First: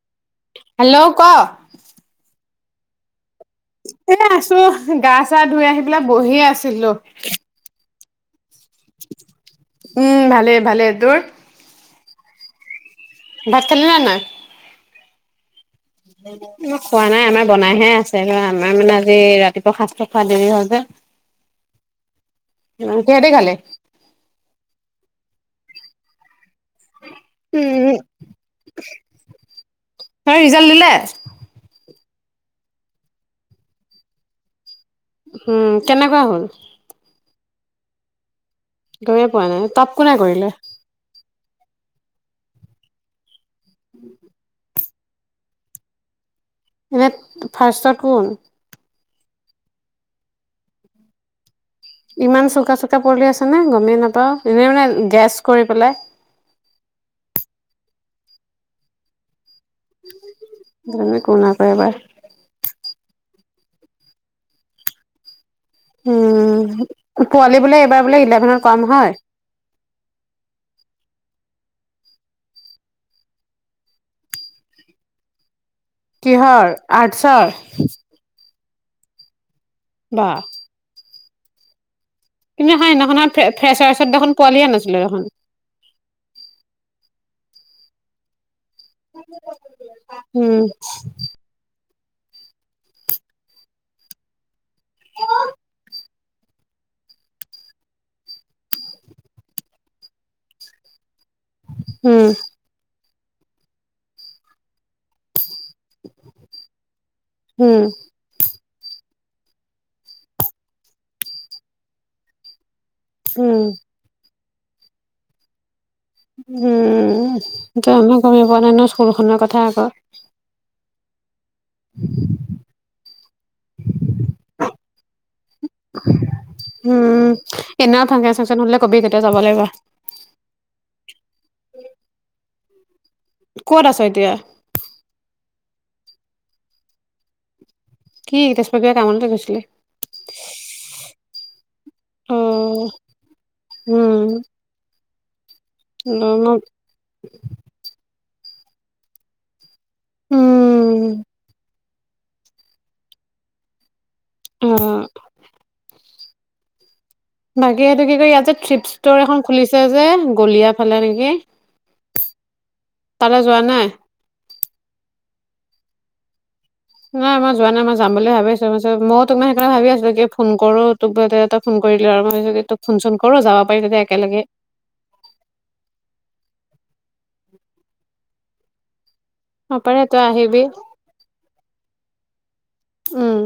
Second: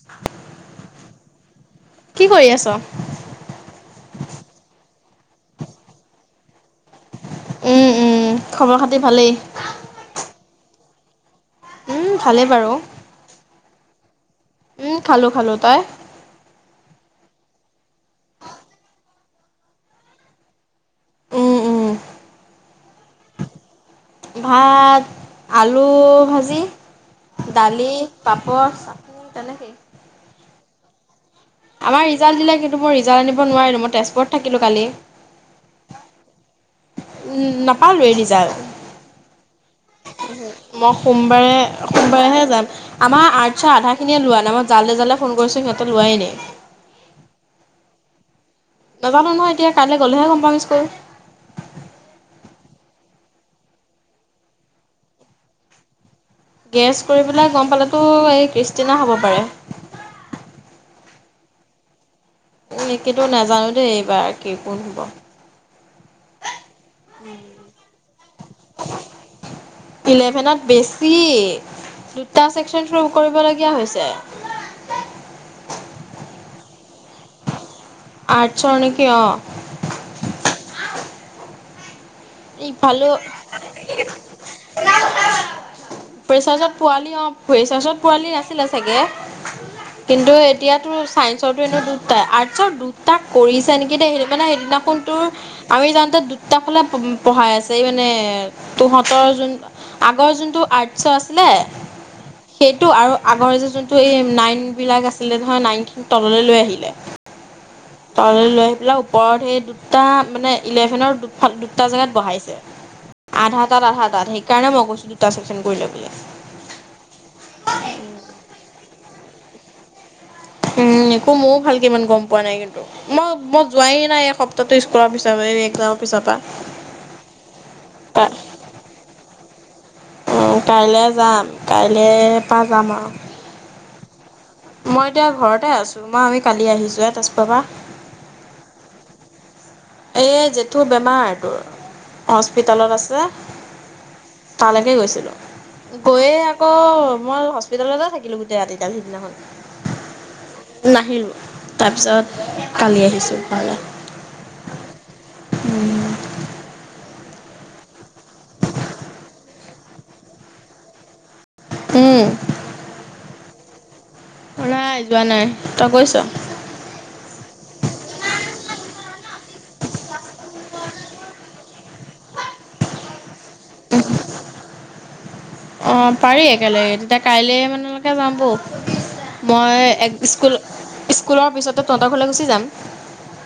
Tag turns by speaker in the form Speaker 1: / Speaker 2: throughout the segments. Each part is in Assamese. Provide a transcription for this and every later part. Speaker 1: [inaudible]
Speaker 2: হেল্ল-' ক-
Speaker 1: কি কৰি আ
Speaker 2: এনে আছো গা- চা ধুই আহি পেলাই বহি আছিলোঁ।
Speaker 1: উম, উম, খবৰ- খাতি ভালেই।
Speaker 2: উম', ভালেই -ভালই তোৰ?
Speaker 1: উম, ভালেই বাৰু।
Speaker 2: ভাত -খালি নে নাই?
Speaker 1: উম', খালোঁ- খালোঁ তই
Speaker 2: [inaudible] মই খোৱা নাই আমাৰ বনাইহে আছে আমাৰ মানে আজি ৰাতিপুৱা সাজটো খোৱা দেৰি হয় যে
Speaker 1: উম, উম,
Speaker 2: কি হেদি খালি?
Speaker 1: ভাত, আলু, ভাজি, দালি
Speaker 2: উম
Speaker 1: পাপৰ তেনেকেই।
Speaker 2: হয় ৰিজাল্ট দিলে?
Speaker 1: আমাৰ ৰিজাল্ট দিলে কিন্তু মোৰ ৰিজাল্ট আনিব নোৱাৰিলো মই তেজপুৰত থাকিলোঁ কালি।
Speaker 2: উম', কেনেকুৱা হ'ল?
Speaker 1: উম', নাপালোৱে ৰিজাল্ট।
Speaker 2: তুমি পোৱা নাই, তাত কোনে কৰিলে?
Speaker 1: মই সোমবাৰে, সোমবাৰেহে যাম, আমাৰ আৰ্টছৰ আধাখিনিয়ে লোৱা নাই, মই জালে, জালে ফোন কৰিছোঁ, সিহঁতে লোৱাই নাই।
Speaker 2: এনে, ফাৰ্ষ্টত কোন।
Speaker 1: নাজানোঁ নহয় এতিয়া, কাইলৈ গ'লেহে গম পাম স্কুল।
Speaker 2: ইমান চোকা, চোকা পোৱালী আছেনে গমেই নাপাওঁ, এনেই মানে গেছ কৰি পেলাই।
Speaker 1: গেছ কৰি পেলাই গম পালেতো, এই ক্ৰিষ্টিনা হ'ব পাৰে।
Speaker 2: [unintelligible]
Speaker 1: এনে কিন্তু, নাজানো দেই, এইবাৰ কি কোন হ'ব।
Speaker 2: উম, পোৱালি বোলে, এইবাৰ বোলে, ইলেভেনত কম হয়।
Speaker 1: ইলেভেনত বেছি দুটা চেকচন, থৰূহ কৰিবলগীয়া হৈছে।
Speaker 2: কিহৰ, আৰ্টছৰ?
Speaker 1: আৰ্টছৰ নেকি অ'।
Speaker 2: বা। কিন্তু
Speaker 1: ইফালো
Speaker 2: সিদিনাখনত, ফ্ৰেছাছত দেখোন, পোৱালিয়ে নাছিলো দেখুন।
Speaker 1: ফ্ৰেছাৰ্ছত পোৱালি অ', ফ্ৰেছাৰ্ছত পোৱালি নাহিলে চাগে, কিন্তু
Speaker 2: উম
Speaker 1: এতিয়াটো চাইন্স টো এনেও দুটা, আৰ্টচৰ দুটা কৰিছে নেকি দেই, সেই মানে সেইদিনাখন তোৰ আমি যাওঁতে দুটাফালে পঢ়াই আছে, এই মানে তহঁতৰ যোন, আগৰ যোনটো আৰ্টছৰ আছিলে
Speaker 2: উম।
Speaker 1: সেইটো, আৰু আগৰ যে যোনটো এই নাইন বিলাক আছিলে নহয়, নাইনখিনি তললৈ লৈ আহিলে।
Speaker 2: উম।
Speaker 1: তললৈ লৈ আহি পেলাই, ওপৰত সেই দুটা, মানে ইলেভেনৰ দুফাল দুটা জেগাত বহাইছে। আধা
Speaker 2: উম
Speaker 1: তাত, আধা তাত, সেইকাৰণে, মই কৈছোঁ দুটা চেকচন কৰিলে বুলি।
Speaker 2: উম, জানোঁ গমেই পোৱা নাই নহয়, স্কুলখনৰ কথা আগৰ।
Speaker 1: উম, একো মইয়ো ভালকে ইমান গম পোৱা নাই কিন্তু, মই, মই যোৱাই নাই এই সপ্তাহটো স্কুল। কৰা পিছত এই। এক্সামৰ পিছৰ পৰা।
Speaker 2: উম, এনেও ফাংচন-চাংচন হ'লে কবি, তেতিয়া যাব লাগিব।
Speaker 1: অ', কাইলে যাম, কাইলেৰ পৰা যাম আৰু।
Speaker 2: ক'ত আছ এতিয়া?
Speaker 1: মই এতিয়া ঘৰতে আছো। মই, আমি কালি আহিছো হে তেজপুৰৰ পৰা।
Speaker 2: কি তেজপুৰ কিবা কামলৈ গৈছিলি।
Speaker 1: এই জেঠু বেমাৰটোৰ,
Speaker 2: অ
Speaker 1: হস্পিটেলত আছে।
Speaker 2: উম
Speaker 1: তালৈকে গৈছিলো। গৈয়ে আকৌ, মই হস্পিতেলতে থাকিলো, গোটেই ৰাতি দাল সিদিনাখন।
Speaker 2: উম
Speaker 1: নাহিলোঁ, তাৰপিছত কালি আহিছো ঘৰলে।
Speaker 2: অ'।
Speaker 1: উম।
Speaker 2: বাকী এইটো কি কয়, ইয়াত যে থ্ৰিপ ষ্ট'ৰ এখন খুলিছে যে, গলীয়া ফালে নেকি।
Speaker 1: উম।
Speaker 2: তালে যোৱা নাই?
Speaker 1: নাই যোৱা নাই, তই গৈছ?
Speaker 2: নাই মই যোৱা নাই, মই যাম বুলি ভাবি আছো, মই ভাবিছোঁ তোক সেইকাৰণে, ভাবি আছোঁ কি ফোন কৰো। তোকটো এতে এটা ফোন কৰিলো আৰু মই যদি তোক ফোন চোন কৰো যাব পাৰি তেতিয়া একেলেগে।
Speaker 1: অ, পাৰি একেলগে তেতিয়া কাইলে মানলৈকে যাম বৌ। মই
Speaker 2: নপাৰে
Speaker 1: এক
Speaker 2: তই আহিবি
Speaker 1: স্কুল-স্কুলৰ পিছতে তহঁতৰ ঘৰলে গুচি যাম।
Speaker 2: উম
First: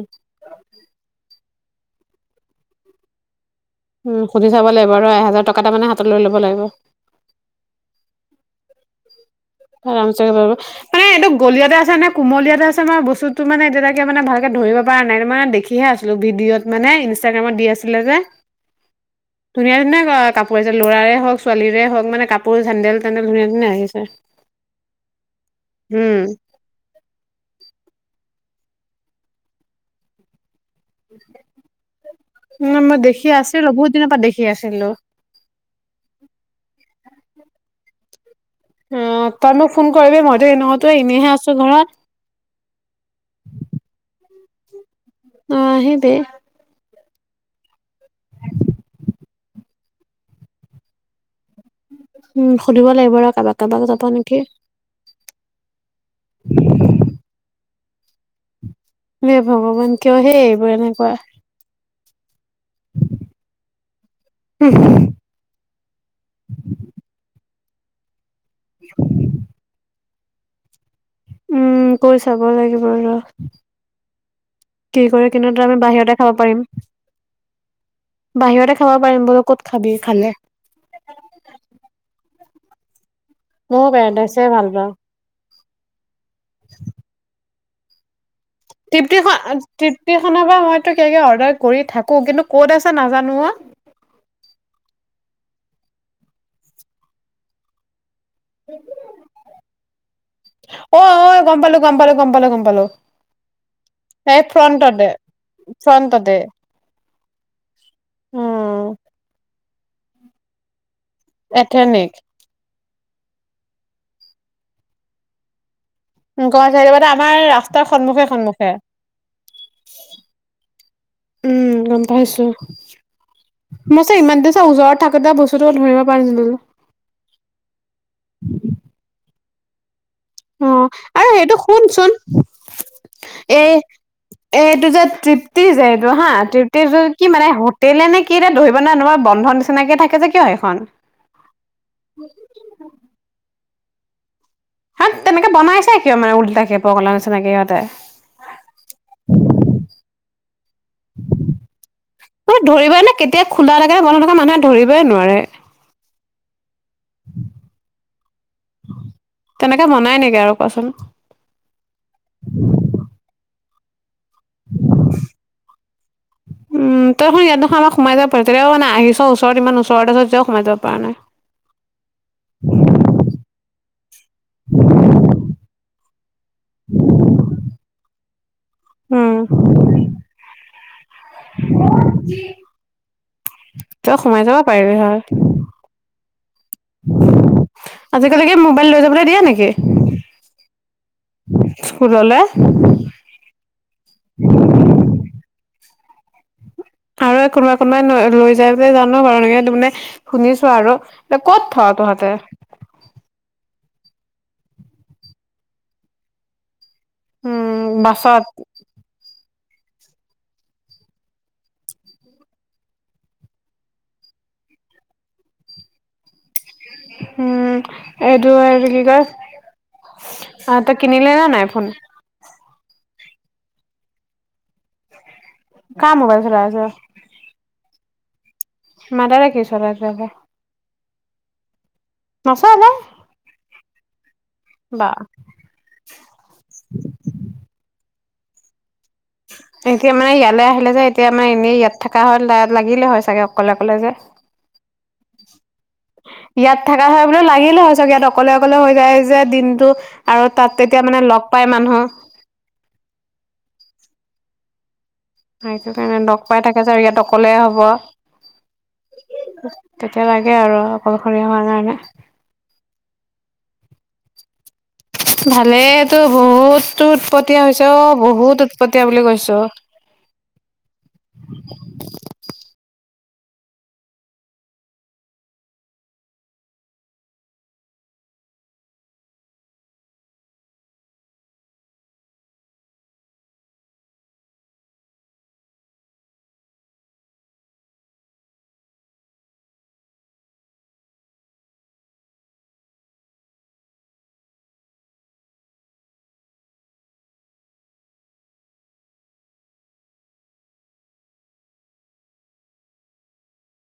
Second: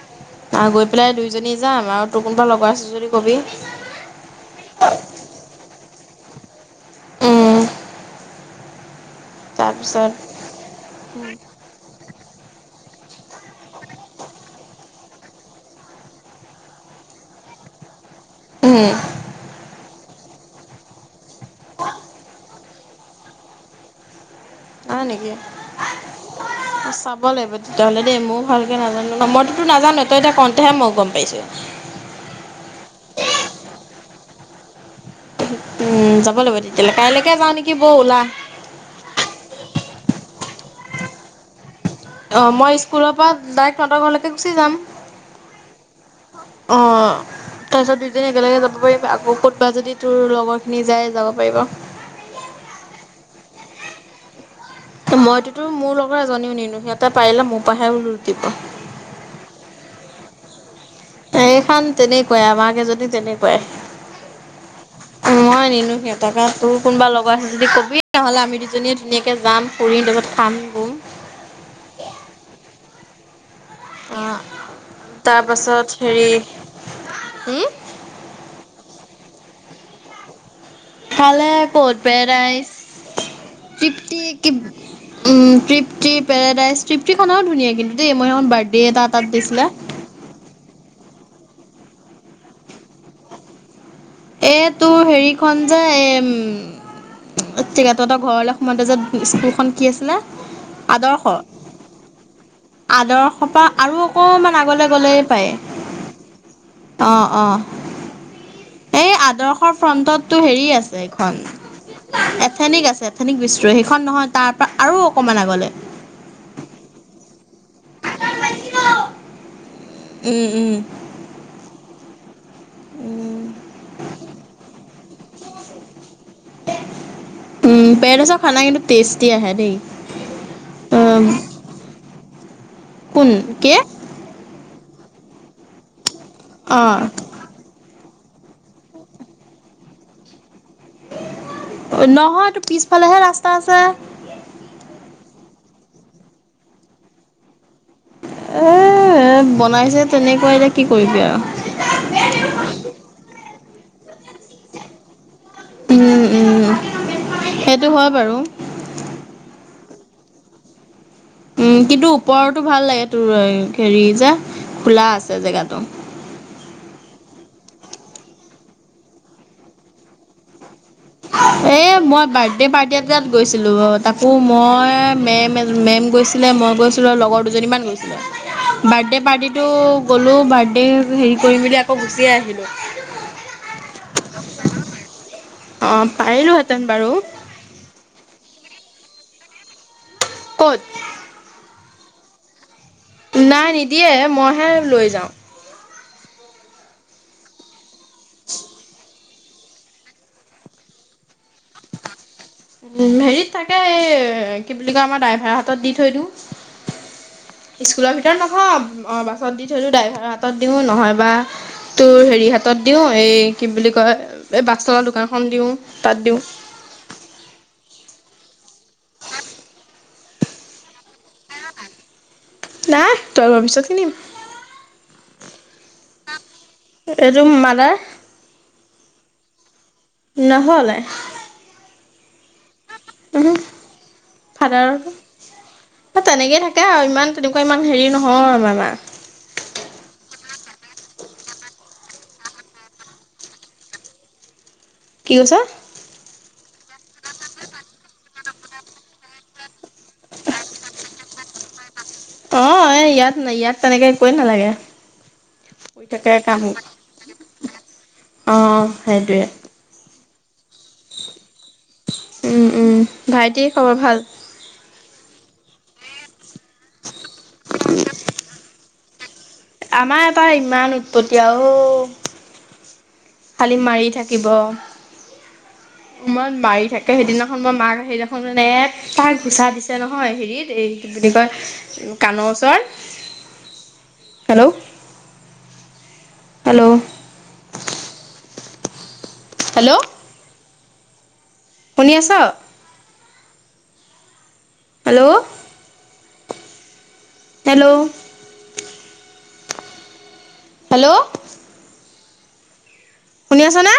Speaker 1: অ, গৈ পেলাই দুইজনী যাম আৰু তোৰ কোনোবা লগৰ আছে যদি কবি?
Speaker 2: উম, সুধি চাব লাগিব আৰু এহাজাৰ টকা মানে হাতত লৈ ল'ব লাগিব।
Speaker 1: তাৰপিছত
Speaker 2: [unintelligible] মানে এইটো গলিয়তে আছে নে কুমলীয়াতে আছে মই বস্তুটো মানে এতিয়া তাকে মানে ভালকে ধৰিব পৰা নাই ত' মানে দেখিহে আছিলো ভিডিঅত। মানে ইনষ্টাগ্ৰামত দি আছিলে যে।
Speaker 1: উম,
Speaker 2: ধুনীয়া, ধুনীয়া অ, কাপোৰ আছে ল'ৰাৰে হওক, ছোৱালীৰে হওক মানে কাপোৰ চেনডেল তেন্দেল ধুনীয়া ধুনীয়া আহিছে।
Speaker 1: অ, নেকি অ,
Speaker 2: উম
Speaker 1: চব কব লাগিব তেতিয়াহলে দেই মও ভালকে নাজানো ন' মইটোতো নাজানোৱে তই এতিয়া কওঁতেহে মই গম পাইছো।
Speaker 2: [unintelligible] মই দেখি আছিলোঁ বহুত দিনৰ পৰা দেখি আছিলোঁ।
Speaker 1: উম, যাব লাগিব তেতিয়াহ'লে কাইলৈকে যাওঁ নেকি বৌ ওলা?
Speaker 2: অ, তই মোক ফোন কৰিবি মইতো এনেওহতো এনেহে আছোঁ ঘৰত।
Speaker 1: অ, মই স্কুলৰ পা ডাইৰেক্ট তহঁতৰ ঘৰলৈকে গুচি যাম।
Speaker 2: অ, আহিবি।
Speaker 1: অ', তাৰছত দুইদিন একেলগে যাব পাৰিম আকৌ ক'তবা যদি তোৰ লগৰ খিনি যাই যাব পাৰিব।
Speaker 2: উম ল, সুধিব লাগিব ৰ' কাবাক- কাবাক যাব নেকি?
Speaker 1: ত' মইতোতো মোৰ লগৰ এজনীও নিনো সিহঁতে পাৰিলে মোৰ পৰাহেও লুটিব।
Speaker 2: [unintelligible] ভগৱান কিয় হে এইবোৰ এনে
Speaker 1: এইখন তেনেকুৱাই আমাৰ কেইজনী তেনেকুৱাই। মই নিনো সিহতকে তোৰ কোনোবা লগাই আছে যদি কবি? [unintelligible] দুজনীয়ে ধুনিয়াকে যাম ফুৰিম তাৰছত খাম। বম
Speaker 2: উম, কৈ চাব লাগিব ৰ'।
Speaker 1: অ
Speaker 2: কে কৰি কিনওটো আমি
Speaker 1: তাৰপাছত
Speaker 2: বাহিৰতে
Speaker 1: হেৰি
Speaker 2: খাব পাৰিম।
Speaker 1: উম,
Speaker 2: বাহিৰতে খাব পাৰিম বোলো ক'ত খাবি খালে?
Speaker 1: খালে কতপে ৰাইছ
Speaker 2: ময়ো
Speaker 1: তৃপ্তি
Speaker 2: পেৰাডাইছে
Speaker 1: কি
Speaker 2: ভাল পাওঁ
Speaker 1: উম, তৃপ্তি পেৰাডাইজ তৃপ্তি খন আৰু ধুনীয়া কিন্তুে দেই মই এখন বাৰ্থ
Speaker 2: তৃপ্তিখন -তৃপ্তিখনৰ পৰা মইতো কিবাকিবি অৰ্ডাৰ কৰি থাকোঁ কিন্তু ক'ত আছে নাজানো অ'।
Speaker 1: এ তোৰ হেৰিখন যে এ উম [unintelligible] তহতৰ ঘৰলৈ [unintelligible] স্কুলখন কি আছিলে?
Speaker 2: অ অ ঐ
Speaker 1: আদৰ্শ
Speaker 2: গম পালো গম পালো গম পালো গম পালো
Speaker 1: - আদৰ্শ পা আৰু
Speaker 2: এই
Speaker 1: অকমান আগলৈ
Speaker 2: ফ্ৰণ্টতে
Speaker 1: গ'লেই পায়।
Speaker 2: ফ্ৰণ্টতে?
Speaker 1: অ', অ',
Speaker 2: অ',
Speaker 1: এই আদৰ্শৰ ফ্ৰণ্টতটো হেৰি আছে এইখন
Speaker 2: এঠেনিক।
Speaker 1: এথেনিক আছে এথেনিক বিশস্ৰ সেইখন নহয় তাৰ পা আৰু অকমান আগলে
Speaker 2: গমে [unintelligible] আমাৰ ৰাস্তাৰ সন্মুখে-সন্মুখে।
Speaker 1: উম,
Speaker 2: উম, গম পাইছো
Speaker 1: উম
Speaker 2: মই চে ইমানতে যে ওচৰত থাকোতে বচ টোতো ধৰিব পাইছিলোঁ যে।
Speaker 1: উম পেৰেদাইছৰ খানা কিন্তু টেষ্টি আহে দেই।
Speaker 2: অঁ
Speaker 1: অ
Speaker 2: আৰু সেইটো শুনচোন
Speaker 1: কোন
Speaker 2: এই
Speaker 1: কি
Speaker 2: এইটো যে তৃপ্তি যে এইটো হা তৃপ্তি যত
Speaker 1: অ'
Speaker 2: কি মানে হোটেলে নে কি এতিয়া ধৰিব নোৱাৰা তোমাৰ বন্ধন নিচিনাকে থাকে যে কিয় এইখন?
Speaker 1: নহয় এইটো পিছফালেহে ৰাস্তা আছে।
Speaker 2: হাত তেনেকে বনাইছে কিয় মানে উলটাকে পগলা নিচিনাকে সিহঁতে।
Speaker 1: এ' এ' বনাইছে তেনেকুৱা এতিয়া কি কৰিবি আৰু।
Speaker 2: ধৰিবই নে কেতিয়া খোলা থাকে বন্ধ থাকে মানুহে ধৰিবই নোৱাৰে।
Speaker 1: উম উম সেইটো হয় বাৰু।
Speaker 2: তেনেকে বনাই নেকি আৰু কোৱাচোন।
Speaker 1: উম কিন্তু ওপৰৰতো ভাল লাগে তোৰ হেৰি যে খোলা আছে জেগাটো। [inaudible]
Speaker 2: উম তই দেখোন ইয়াত দেখোন আমাক সোমাই যাব পাৰ, তেতিয়া মানে আহিছ ওচৰত ইমান ওচৰত আছে যেতিও সোমাই যাব পৰা নাই।
Speaker 1: এ' মই বাৰ্থডে পাৰ্টি এটাত গৈছিলো অ। তাকো মই মেম এ মেম গৈছিলে মই গৈছিলোঁ আৰু লগৰ দুজনীমান গৈছিলে। বাৰ্থডে'
Speaker 2: উম
Speaker 1: পাৰ্টিটো গ'লোঁ বাৰ্থডে হেৰি কৰি মেলি আকৌ গুচিয়ে আহিলোঁ।
Speaker 2: তই সোমাই যাব পাৰিলি হয়।
Speaker 1: অ' পাৰিলো হেঁতেন বাৰু।
Speaker 2: আজিকালি কি মোবাইল লৈ যাবলে দিয়া নেকি?
Speaker 1: ক'ত?
Speaker 2: স্কুললে।
Speaker 1: নাই নিদিয়ে মইহে লৈ যাওঁ।
Speaker 2: আৰু কোনোবাই কোনোবাই লৈ যায় বুলি যা [unintelligible] মানে শুনিছো আৰু, কত থ তহঁতে?
Speaker 1: উ' হেৰিত থাকে এই কি বুলি কয় আমাৰ ড্ৰাইভাৰ হাতত দি থৈ দিওঁ।
Speaker 2: উম
Speaker 1: স্কুলৰ ভিতৰত
Speaker 2: বাছত
Speaker 1: নথও, অঁ বাছত দি থৈ দিওঁ, ড্ৰাইভাৰৰ হাতত দিওঁ নহয় বা তোৰ হেৰি হাতত দিও এই কি বুলি কয় এই বাছ তলৰ দোকানখন দিও তাত দিওঁ।
Speaker 2: উম এইটো আৰু এইটো কি কয় আহ তই কিনিলি নে নাই ফোন?
Speaker 1: নাই তই মই পিছত কিনিম।
Speaker 2: কাৰ মোবাইল চলাই আছ?
Speaker 1: এইটো মাদাৰ।
Speaker 2: মাদাৰে কি চলাই তেনেহলে?
Speaker 1: নহ'লে।
Speaker 2: সচা নে?
Speaker 1: ওহোঁ ফাদাৰৰ টো। তেনেকেই থাকে আৰু ইমান তেনেকুৱা ইমান হেৰি নহয় আমাৰ মা।
Speaker 2: এতিয়া মানে ইয়ালে আহিলে যে এতিয়া আমাৰ এনেই ইয়াত থকা হল তাই লাগিলে হয় চাগে অকলে অকলে যে।
Speaker 1: কি কৈছা?
Speaker 2: ইয়াত থাকা হলে বোলে লাগিলে হয় চাগে ইয়াত অকলে অকলে হৈ যায় যে দিনটো। আৰু তাত তেতিয়া মানে লগ পাই মানুহ।
Speaker 1: অ', এ ইয়াত ন ইয়াত তেনেকে একোৱে নালাগে।
Speaker 2: সেইটো
Speaker 1: কৰি
Speaker 2: কাৰণে
Speaker 1: থাকে
Speaker 2: লগ
Speaker 1: কাম
Speaker 2: পাই থাকে চাগে, ইয়াত অকলে হব।
Speaker 1: অ' সেইটোৱে
Speaker 2: তেতিয়া লাগে আৰু অকলশৰীয়া মানুহ যে।
Speaker 1: উম উম, ভাইটিৰ খবৰ ভাল?
Speaker 2: ভালেই তো বহুত উৎপতীয়া হৈছে অঁ' বহুত উৎপতীয়া বুলি কৈছো।
Speaker 1: আমাৰ এটা ইমান উৎপতীয়া অ'। খালি মাৰি থাকিব। ইমান মাৰি থাকে সেইদিনাখন মই মাক সেইদিনাখন মানে তাক ঘোচা নহয় হেৰিত এই বুলি কয় কাণৰ ওচৰত। Hello hello. হেল্ল'। শুনি আছ? হেল্ল'। হেল্ল'। হেল্ল'। শুনি আছ নে?